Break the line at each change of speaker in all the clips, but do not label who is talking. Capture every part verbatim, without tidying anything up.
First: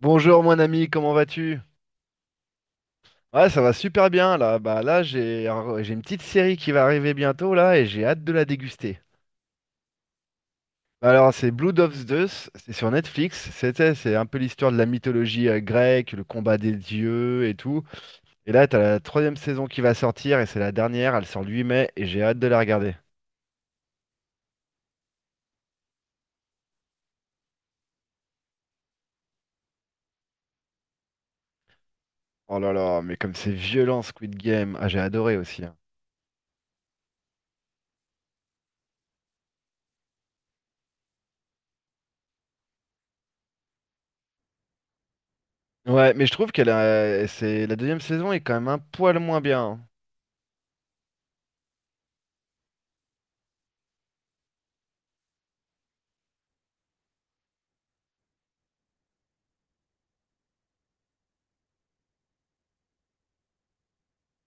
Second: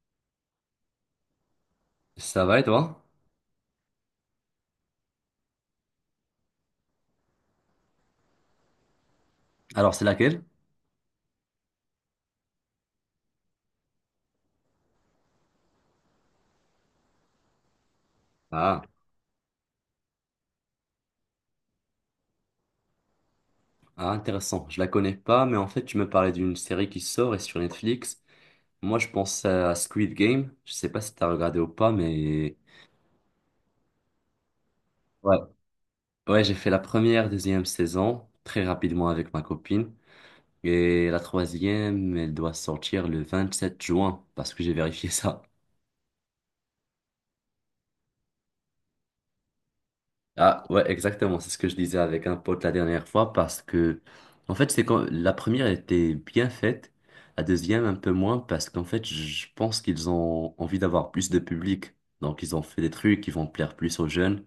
Bonjour mon ami, comment vas-tu?
Ça va et toi?
Ouais, ça va super bien là. Bah là, j'ai un- j'ai une petite série qui va arriver bientôt là et j'ai hâte de la déguster.
Alors, c'est laquelle?
Bah, Alors, c'est Blood of Zeus, c'est sur Netflix. C'était, c'est un peu l'histoire de la mythologie euh, grecque, le combat des dieux et tout. Et là, t'as
Ah,
la troisième saison qui va sortir et c'est la dernière, elle sort le huit mai et j'ai hâte de la regarder.
ah, intéressant. Je la connais pas, mais en fait, tu me parlais d'une série qui sort et sur Netflix. Moi, je pense à Squid Game. Je sais pas si t'as regardé ou pas, mais
Oh là là, mais comme c'est violent Squid Game. Ah, j'ai adoré
ouais,
aussi, hein.
ouais, j'ai fait la première, deuxième saison très rapidement avec ma copine et la troisième, elle doit sortir le vingt-sept juin parce que j'ai vérifié ça.
Ouais, mais je trouve que la, c'est, la deuxième saison est quand même un poil moins bien, hein.
Ah ouais, exactement, c'est ce que je disais avec un pote la dernière fois parce que en fait, c'est quand la première était bien faite, la deuxième un peu moins parce qu'en fait, je pense qu'ils ont envie d'avoir plus de public. Donc ils ont fait des trucs qui vont plaire plus aux jeunes.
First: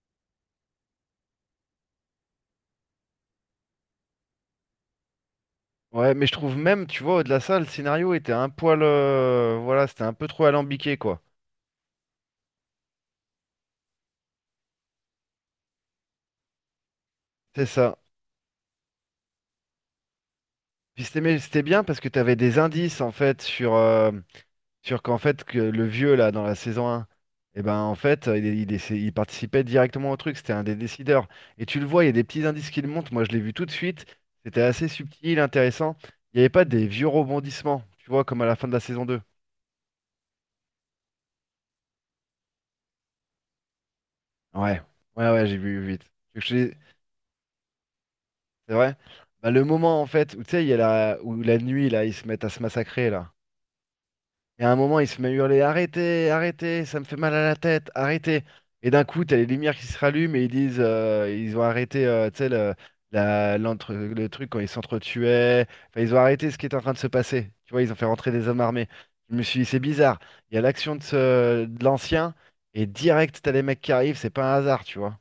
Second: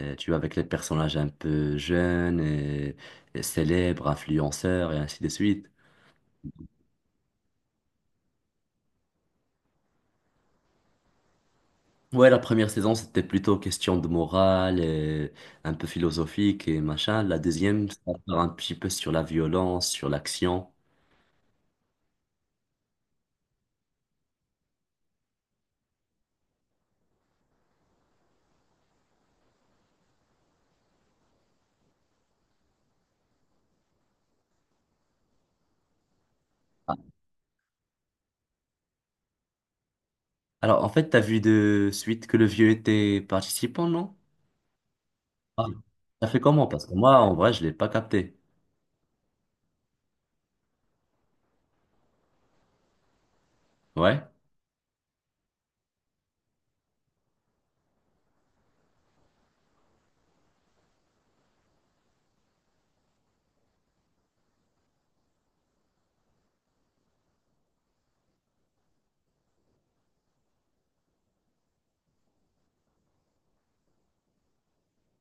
Euh, tu vois, avec les personnages un peu jeunes et, et célèbres, influenceurs et ainsi de suite.
Ouais, mais je trouve même, tu vois, au-delà de ça, le scénario était un poil. euh, voilà, c'était un peu trop alambiqué, quoi.
Ouais, la première saison, c'était plutôt question de morale et un peu philosophique et machin. La
C'est
deuxième,
ça.
ça part un petit peu sur la violence, sur l'action.
Puis c'était mais c'était bien parce que t'avais des indices, en fait, sur, euh, sur qu'en fait, que le vieux, là, dans la saison un, eh ben, en fait, il, il essa- il participait directement au truc. C'était un des décideurs. Et tu le vois, il y a des petits indices qui le montrent. Moi, je l'ai vu tout de suite. C'était assez subtil, intéressant. Il n'y avait pas des vieux rebondissements, tu vois, comme à la fin de la saison deux.
Alors, en fait, t'as vu de suite que le vieux était participant, non?
Ouais, ouais, ouais, j'ai
Ah,
vu vite.
ça fait comment? Parce que moi, en vrai, je l'ai pas capté.
C'est vrai? Bah, le moment en fait où tu sais, il y a la... où la nuit là, ils se mettent à se massacrer là.
Ouais?
Et à un moment, ils se mettent à hurler, arrêtez, arrêtez, ça me fait mal à la tête, arrêtez. Et d'un coup, t'as les lumières qui se rallument et ils disent, euh, ils ont arrêté, euh, tu sais, le, la- l'entre- le truc quand ils s'entretuaient. Enfin, ils ont arrêté ce qui était en train de se passer. Tu vois, ils ont fait rentrer des hommes armés. Je me suis dit, c'est bizarre. Il y a l'action de, ce... de l'ancien et direct, t'as les mecs qui arrivent, c'est pas un hasard, tu vois.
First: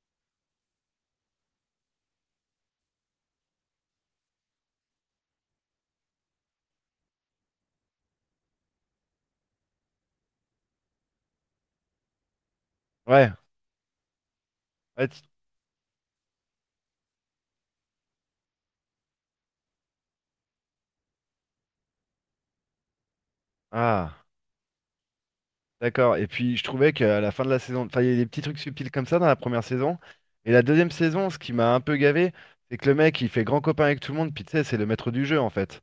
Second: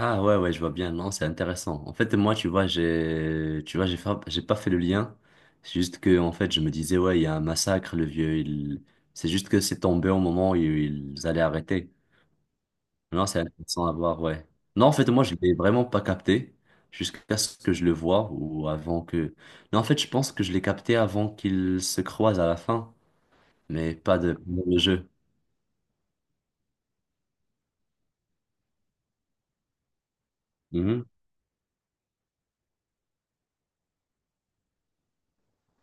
Ah ouais, ouais, je vois bien. Non, c'est intéressant. En fait, moi, tu vois, j'ai, tu vois, j'ai fa- j'ai pas fait le lien. C'est juste que, en fait, je me disais, ouais, il y a un massacre, le vieux, il... C'est juste que c'est tombé au moment où ils allaient arrêter. Non,
Ouais.
c'est intéressant à voir, ouais. Non, en
Ouais,
fait,
tu-
moi, je l'ai vraiment pas capté jusqu'à ce que je le vois ou avant que... Non, en fait, je pense que je l'ai capté avant qu'ils se croisent à la fin, mais pas
Ah,
de, de jeu.
d'accord. Et puis je trouvais qu'à la fin de la saison, enfin, il y a des petits trucs subtils comme ça dans la première saison. Et la deuxième
Mhm.
saison, ce qui m'a un peu gavé, c'est que le mec, il fait grand copain avec tout le monde, puis tu sais, c'est le maître du jeu en fait.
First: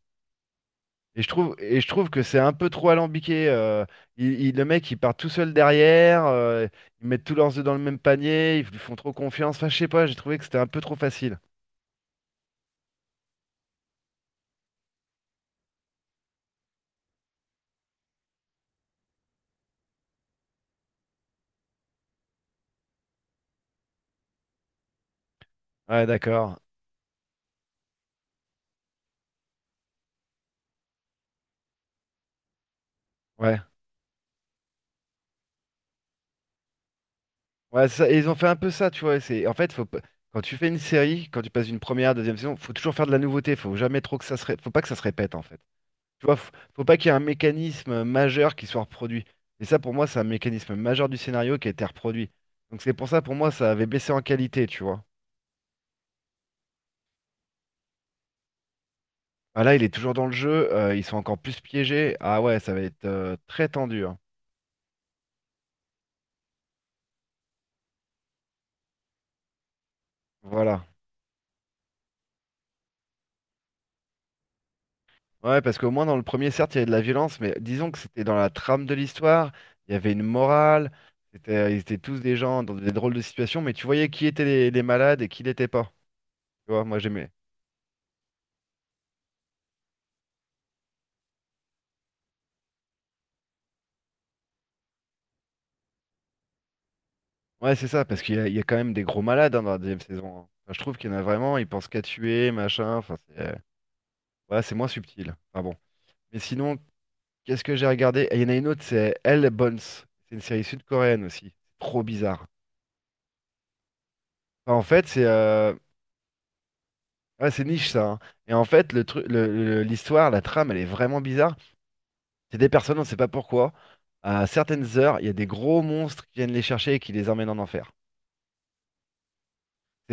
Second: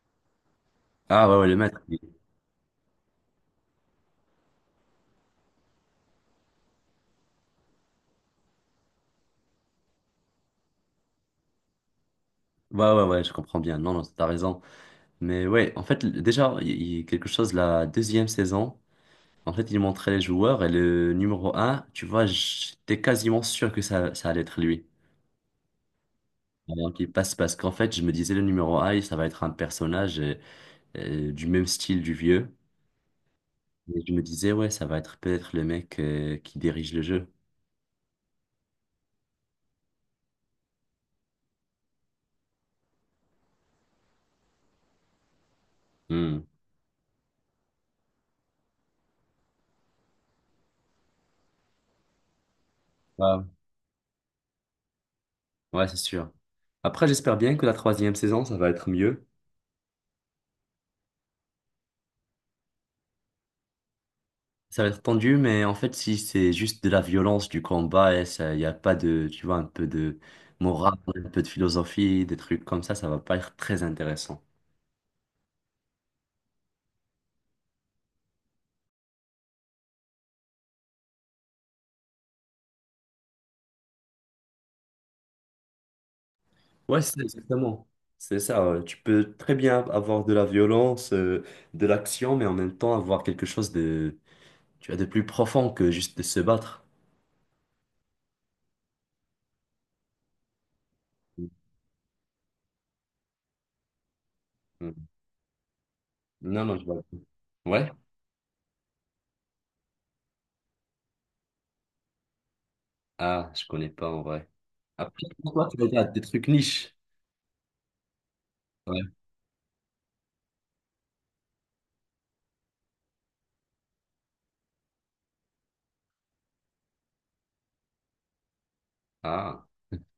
Et je
Ah ouais, ouais,
trouve,
le
et
maître.
je
il-
trouve que c'est un peu trop alambiqué. Euh, il- il- le mec, il part tout seul derrière, euh, ils mettent tous leurs œufs dans le même panier, ils lui font trop confiance. Enfin, je sais pas, j'ai trouvé que c'était un peu trop facile.
Ouais, ouais, ouais, je comprends bien. Non, non, t'as raison. Mais ouais, en fait, l- déjà, il il y a quelque chose, la deuxième saison, en fait, il montrait les joueurs et le numéro un, tu vois, j'étais quasiment sûr que ça, ça allait être lui.
Ouais, d'accord.
Avant qu'il passe, parce qu'en fait, je me disais, le numéro un, ça va être un personnage euh, euh, du même style du vieux.
Ouais.
Et je me disais, ouais, ça va être peut-être le mec euh, qui dirige le jeu.
Ouais, ça- et ils ont fait un peu ça, tu vois. C'est, en fait, faut, pas- Quand tu fais une série, quand tu passes d'une première à deuxième saison, faut toujours faire de la nouveauté. Faut jamais trop que ça se, ré- faut pas que ça se répète, en fait. Tu vois,
Hmm.
faut, faut pas qu'il y ait un mécanisme euh, majeur qui soit reproduit. Et ça, pour moi, c'est un mécanisme majeur du scénario qui a été reproduit. Donc c'est pour ça, pour
Ouais,
moi, ça avait baissé en qualité, tu vois.
ouais, c'est sûr. Après, j'espère bien que la troisième saison, ça va être mieux.
Ah là, il est toujours dans le jeu. Euh, ils sont encore plus piégés. Ah ouais, ça va être euh, très tendu, hein.
Ça va être tendu, mais en fait, si c'est juste de la violence, du combat, et ça, il n'y a pas de, tu vois, un peu de
Voilà.
morale, un peu de philosophie, des trucs comme ça, ça va pas être très intéressant.
Ouais, parce qu'au moins dans le premier, certes, il y avait de la violence, mais disons que c'était dans la trame de l'histoire, il y avait une morale, c'était, euh, ils étaient tous des gens dans des drôles de situations, mais tu voyais qui étaient les, les malades et qui l'était pas. Tu vois,
Ouais,
moi
c'est
j'aimais.
exactement. C'est ça, ouais. Tu peux très bien avoir de la violence, euh, de l'action, mais en même temps avoir quelque chose de, tu vois, de plus profond que juste de se battre.
Ouais, c'est ça, parce qu'il y a, il y a quand même des gros malades hein, dans la deuxième saison, hein. Enfin, je trouve qu'il y en a vraiment, ils pensent qu'à tuer, machin, enfin, c'est ouais, c'est moins
Mm.
subtil. Enfin bon. Mais
Non, non,
sinon,
je vois pas.
qu'est-ce que
Ouais?
j'ai regardé? Et Il y en a une autre, c'est Elle Bones. C'est une série sud-coréenne aussi. C'est trop bizarre.
Ah, je connais pas en vrai.
Enfin, en fait,
Après,
c'est
pourquoi
euh,
tu regardes des trucs niches?
Ouais, c'est niche ça, hein. Et en fait, le
Ouais.
truc, le- le- l'histoire, la trame, elle est vraiment bizarre. C'est des personnes, on ne sait pas pourquoi. À certaines heures, il y a des gros monstres qui viennent les chercher et qui les emmènent en enfer.
Ah,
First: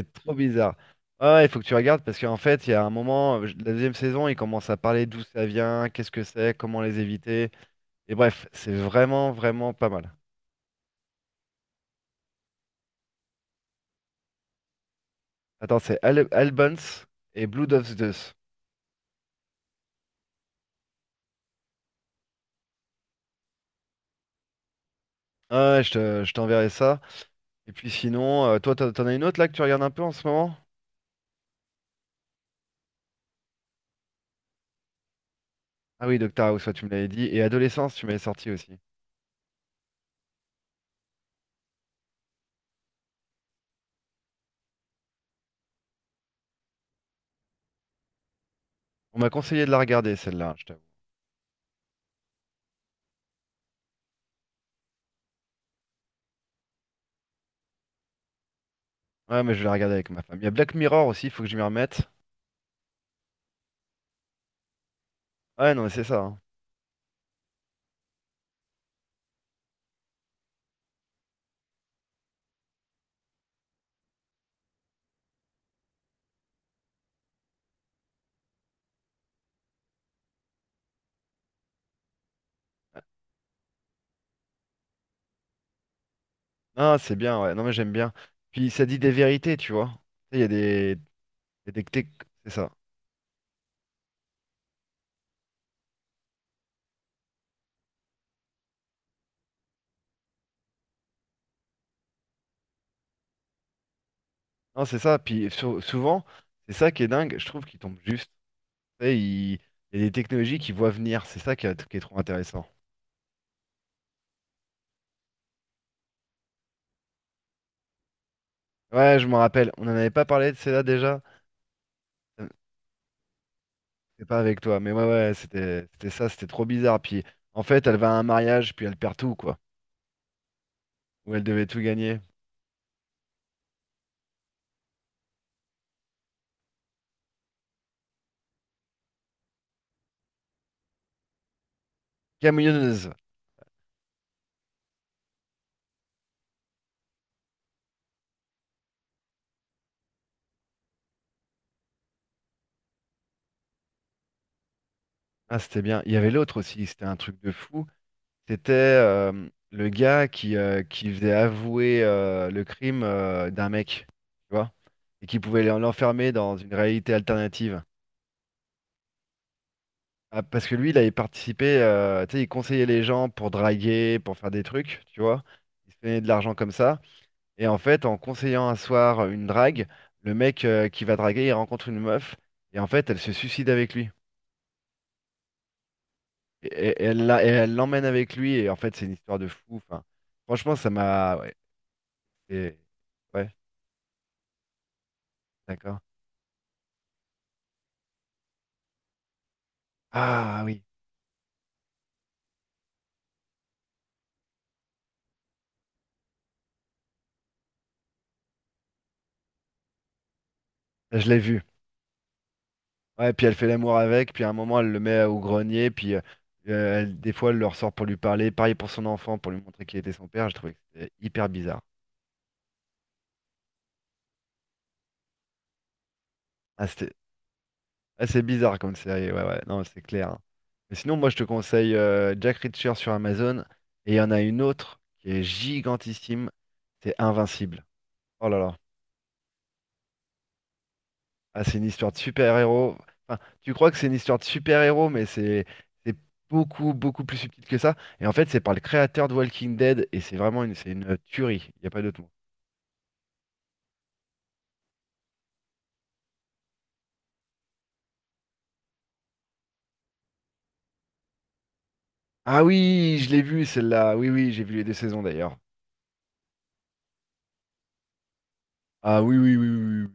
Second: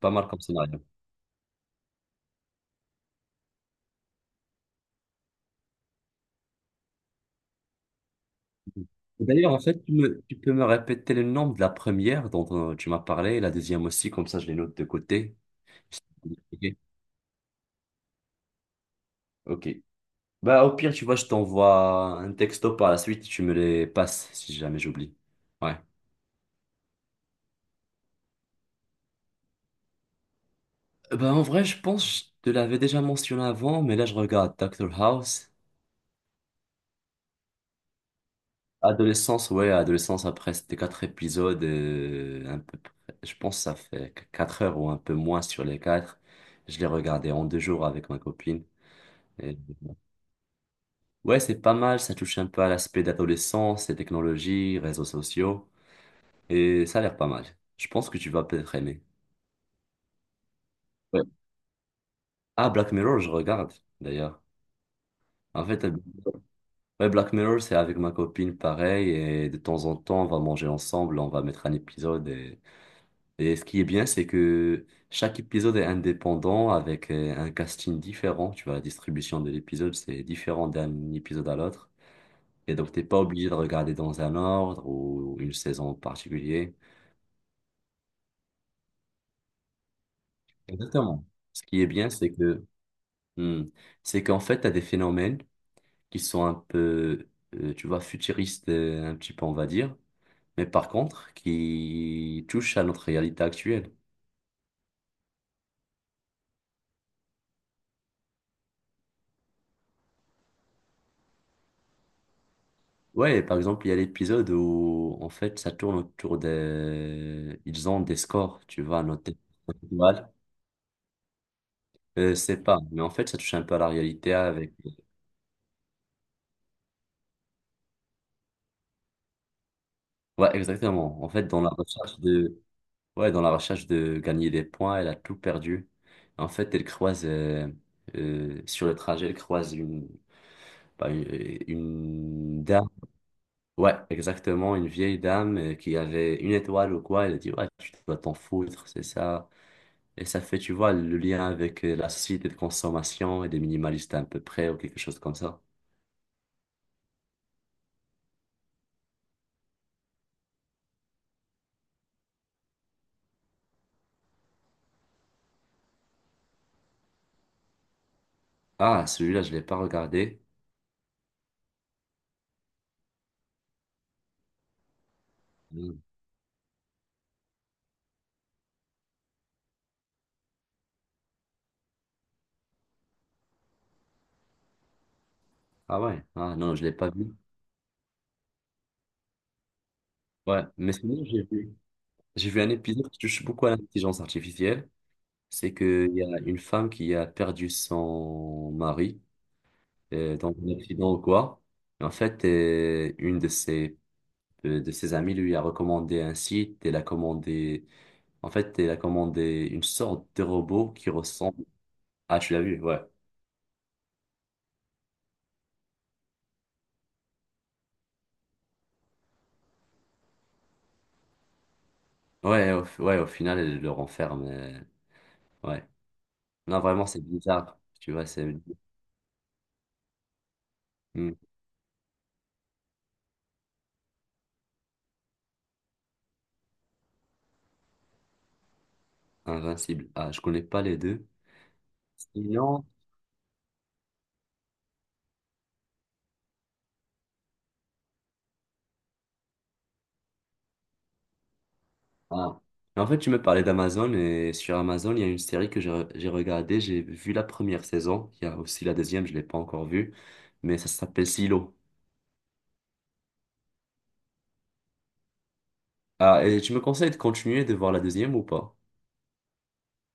pas mal
trop
comme ça.
bizarre. Ah ouais, il faut que tu regardes parce qu'en fait, il y a un moment, euh, la deuxième saison, ils commencent à parler d'où ça vient, qu'est-ce que c'est, comment les éviter. Et bref, c'est
Et
vraiment,
d'ailleurs, en
vraiment
fait,
pas
tu
mal.
me- tu peux me répéter le nom de la première dont euh, tu m'as parlé, et la deuxième aussi, comme ça je les note de côté.
Attends, c'est Al
Ok.
Albans et Blood of Zeus.
Ok. Bah, au pire, tu vois, je t'envoie un texto par la suite, tu me les passes si jamais j'oublie.
Ah
Ouais.
ouais, ouais, je te- je t'enverrai ça. Et puis sinon, euh, toi, t'en t'en as une autre là que tu regardes un peu en ce moment?
Euh, Bah, en vrai, je pense que je te l'avais déjà mentionné avant, mais là, je regarde Doctor House.
Ah oui, Doctor House, ouais, tu me l'avais dit. Et Adolescence, tu m'avais sorti aussi.
Adolescence, ouais, adolescence, après, c'était quatre épisodes, euh, un peu, près- je pense que ça fait qu- quatre heures ou un peu moins sur les quatre. Je l'ai regardé en deux jours avec ma copine.
On m'a conseillé de la regarder, celle-là, hein, je t'avoue.
Ouais, c'est pas mal, ça touche un peu à l'aspect d'adolescence, les technologies, réseaux sociaux, et ça a l'air pas mal. Je pense que tu vas peut-être aimer.
Ouais, mais je vais la regarder avec ma femme. Il y a Black Mirror
Ouais.
aussi, il faut que je m'y remette.
Ah, Black Mirror, je regarde, d'ailleurs. En
Ouais,
fait,
non, mais
euh,
c'est ça, hein.
ouais, Black Mirror, c'est avec ma copine pareil, et de temps en temps, on va manger ensemble, on va mettre un épisode. Et, et ce qui est bien, c'est que chaque épisode est indépendant avec euh, un casting différent. Tu vois, la distribution de l'épisode, c'est différent d'un épisode à l'autre. Et donc, t'es pas obligé de regarder dans un ordre ou une saison en particulier.
Ah, c'est bien, ouais. Non, mais j'aime bien. Puis ça dit des vérités, tu vois. Tu sais, il y a des...
Exactement. Ce
il y a
qui
des
est
tec-
bien, c'est
c'est
que
ça.
hmm, c'est qu'en fait, tu as des phénomènes qui sont un peu, euh, tu vois, futuristes, euh, un petit peu, on va dire, mais par contre, qui touchent à notre réalité actuelle.
Non, c'est ça. Puis sou- souvent, c'est ça qui est dingue. Je trouve qu'ils tombent juste. Tu sais, ils- il y a des technologies qu'ils voient venir. C'est ça qui est, qui est trop intéressant.
Ouais, par exemple, il y a l'épisode où, en fait, ça tourne autour des... Ils ont des scores, tu vois,
Ouais, je me
notés.
rappelle. On n'en avait pas
Étoiles.
parlé de celle-là déjà.
Euh, c'est pas, mais en fait, ça touche un peu à la
C'est
réalité
pas avec
avec...
toi, mais ouais, ouais, c'était c'était ça, c'était trop bizarre. Puis en fait, elle va à un mariage, puis elle perd tout, quoi.
Ouais, exactement. En
Où elle
fait, dans
devait
la
tout
recherche
gagner.
de... Ouais, dans la recherche de gagner des points, elle a tout perdu. En fait, elle croise, euh, euh, sur le trajet, elle croise une, pas une, une dame.
Camionneuse.
Ouais, exactement, une vieille dame euh, qui avait une étoile ou quoi. Elle a dit, ouais, tu dois t'en foutre, c'est ça. Et ça fait, tu vois, le lien avec euh, la société de consommation et des minimalistes à peu près ou quelque chose comme
Ah,
ça.
c'était bien. Il y avait l'autre aussi, c'était un truc de fou. C'était euh, le gars qui, euh, qui faisait avouer euh, le crime euh, d'un mec, tu vois, et qui pouvait l'en- l'enfermer dans une réalité alternative.
Ah, celui-là, je l'ai pas regardé.
Ah, parce que lui, il avait participé, euh, tu sais, il conseillait les gens pour draguer, pour faire des trucs, tu vois. Il
Hmm.
se donnait de l'argent comme ça. Et en fait, en conseillant un soir euh, une drague, le mec euh, qui va draguer, il rencontre une meuf, et en fait, elle se suicide avec lui.
Ah ouais, ah
Et,
non, je l'ai
et- et
pas
elle
vu.
l'a- et elle l'emmène avec lui, et en fait, c'est une histoire de fou. Enfin,
Ouais,
franchement, ça
mais sinon,
m'a.
j'ai
Ouais,
vu. J'ai vu un
c'est-
épisode qui touche
ouais,
beaucoup à l'intelligence artificielle. C'est
d'accord.
qu'il y a une femme qui a perdu son mari euh, dans
Ah
un
oui,
accident ou quoi. Et en fait, euh, une de ses, euh, de ses amies lui a recommandé un site. Elle a commandé, en fait, elle a commandé une sorte de robot qui
je l'ai vu.
ressemble. Ah, tu l'as vu, ouais.
Ouais, puis elle fait l'amour avec, puis à un moment, elle le met au grenier, puis euh, euh, elle- des fois, elle le ressort pour lui parler. Pareil pour son enfant, pour lui montrer qu'il était son père. Je trouvais que c'était hyper bizarre.
Ouais, au, ouais, au final, elle le renferme. Euh, ouais. Non,
Ah,
vraiment,
c'était-
c'est bizarre. Tu vois,
Ah, c'est
c'est...
bizarre comme série, ouais, ouais, non, c'est clair, hein. Mais sinon, moi,
Hmm,
je te conseille euh, Jack Reacher sur Amazon. Et il y en a une autre qui est gigantissime, c'est Invincible. Oh là là.
invincible. Ah, je connais pas les deux.
Ah, c'est une histoire de
Sinon,
super-héros. Enfin, tu crois que c'est une histoire de super-héros, mais c'est c'est beaucoup, beaucoup plus subtil que ça. Et en fait, c'est par le créateur de Walking Dead, et c'est vraiment une, c'est une tuerie. Il n'y a pas d'autre mot.
ah. En fait, tu me parlais d'Amazon et sur Amazon, il y a une série que j'ai re- j'ai regardée. J'ai vu la première saison. Il y a aussi la deuxième, je ne l'ai pas encore vue. Mais ça s'appelle Silo.
Ah oui, je l'ai vu celle-là. Oui, oui, j'ai vu les deux saisons d'ailleurs.
Ah, et tu me conseilles de continuer de voir la deuxième ou pas?
Ah oui, oui, oui, oui. oui. Oui.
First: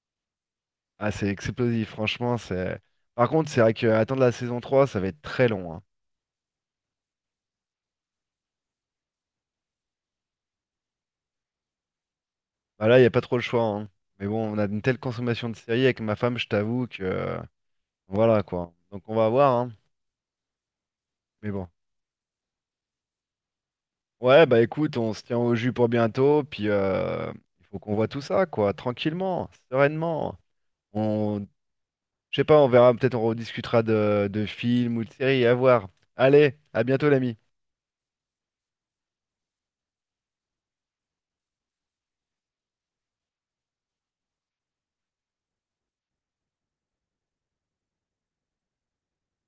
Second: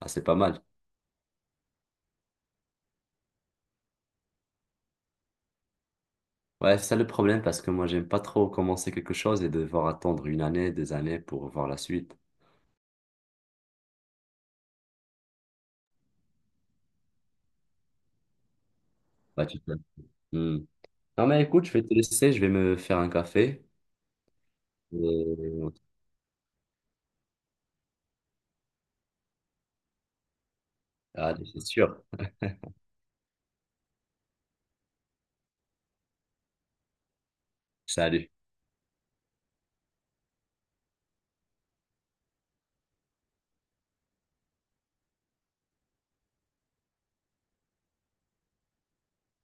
Ah, c'est pas mal.
Ah, c'est explosif, franchement, c'est. Par contre, c'est vrai que attendre la saison trois ça va être très long, hein.
Ouais, c'est ça le problème parce que moi, j'aime pas trop commencer quelque chose et devoir attendre une année, deux années pour voir la suite.
Bah là, il n'y a pas trop le choix, hein. Mais bon, on a une telle consommation de séries avec ma femme, je t'avoue que euh, voilà quoi. Donc on va
Bah,
voir,
tu
hein.
peux. Hmm. Non, mais
Mais
écoute,
bon.
je vais te laisser. Je vais me faire un café.
Ouais, bah écoute, on se tient
Et...
au jus pour bientôt, puis euh, il faut qu'on voit tout ça, quoi, tranquillement, sereinement.
Allez,
On,
c'est sûr.
je sais pas, on verra, peut-être on rediscutera de, de films ou de séries, à voir. Allez, à bientôt l'ami.
Salut.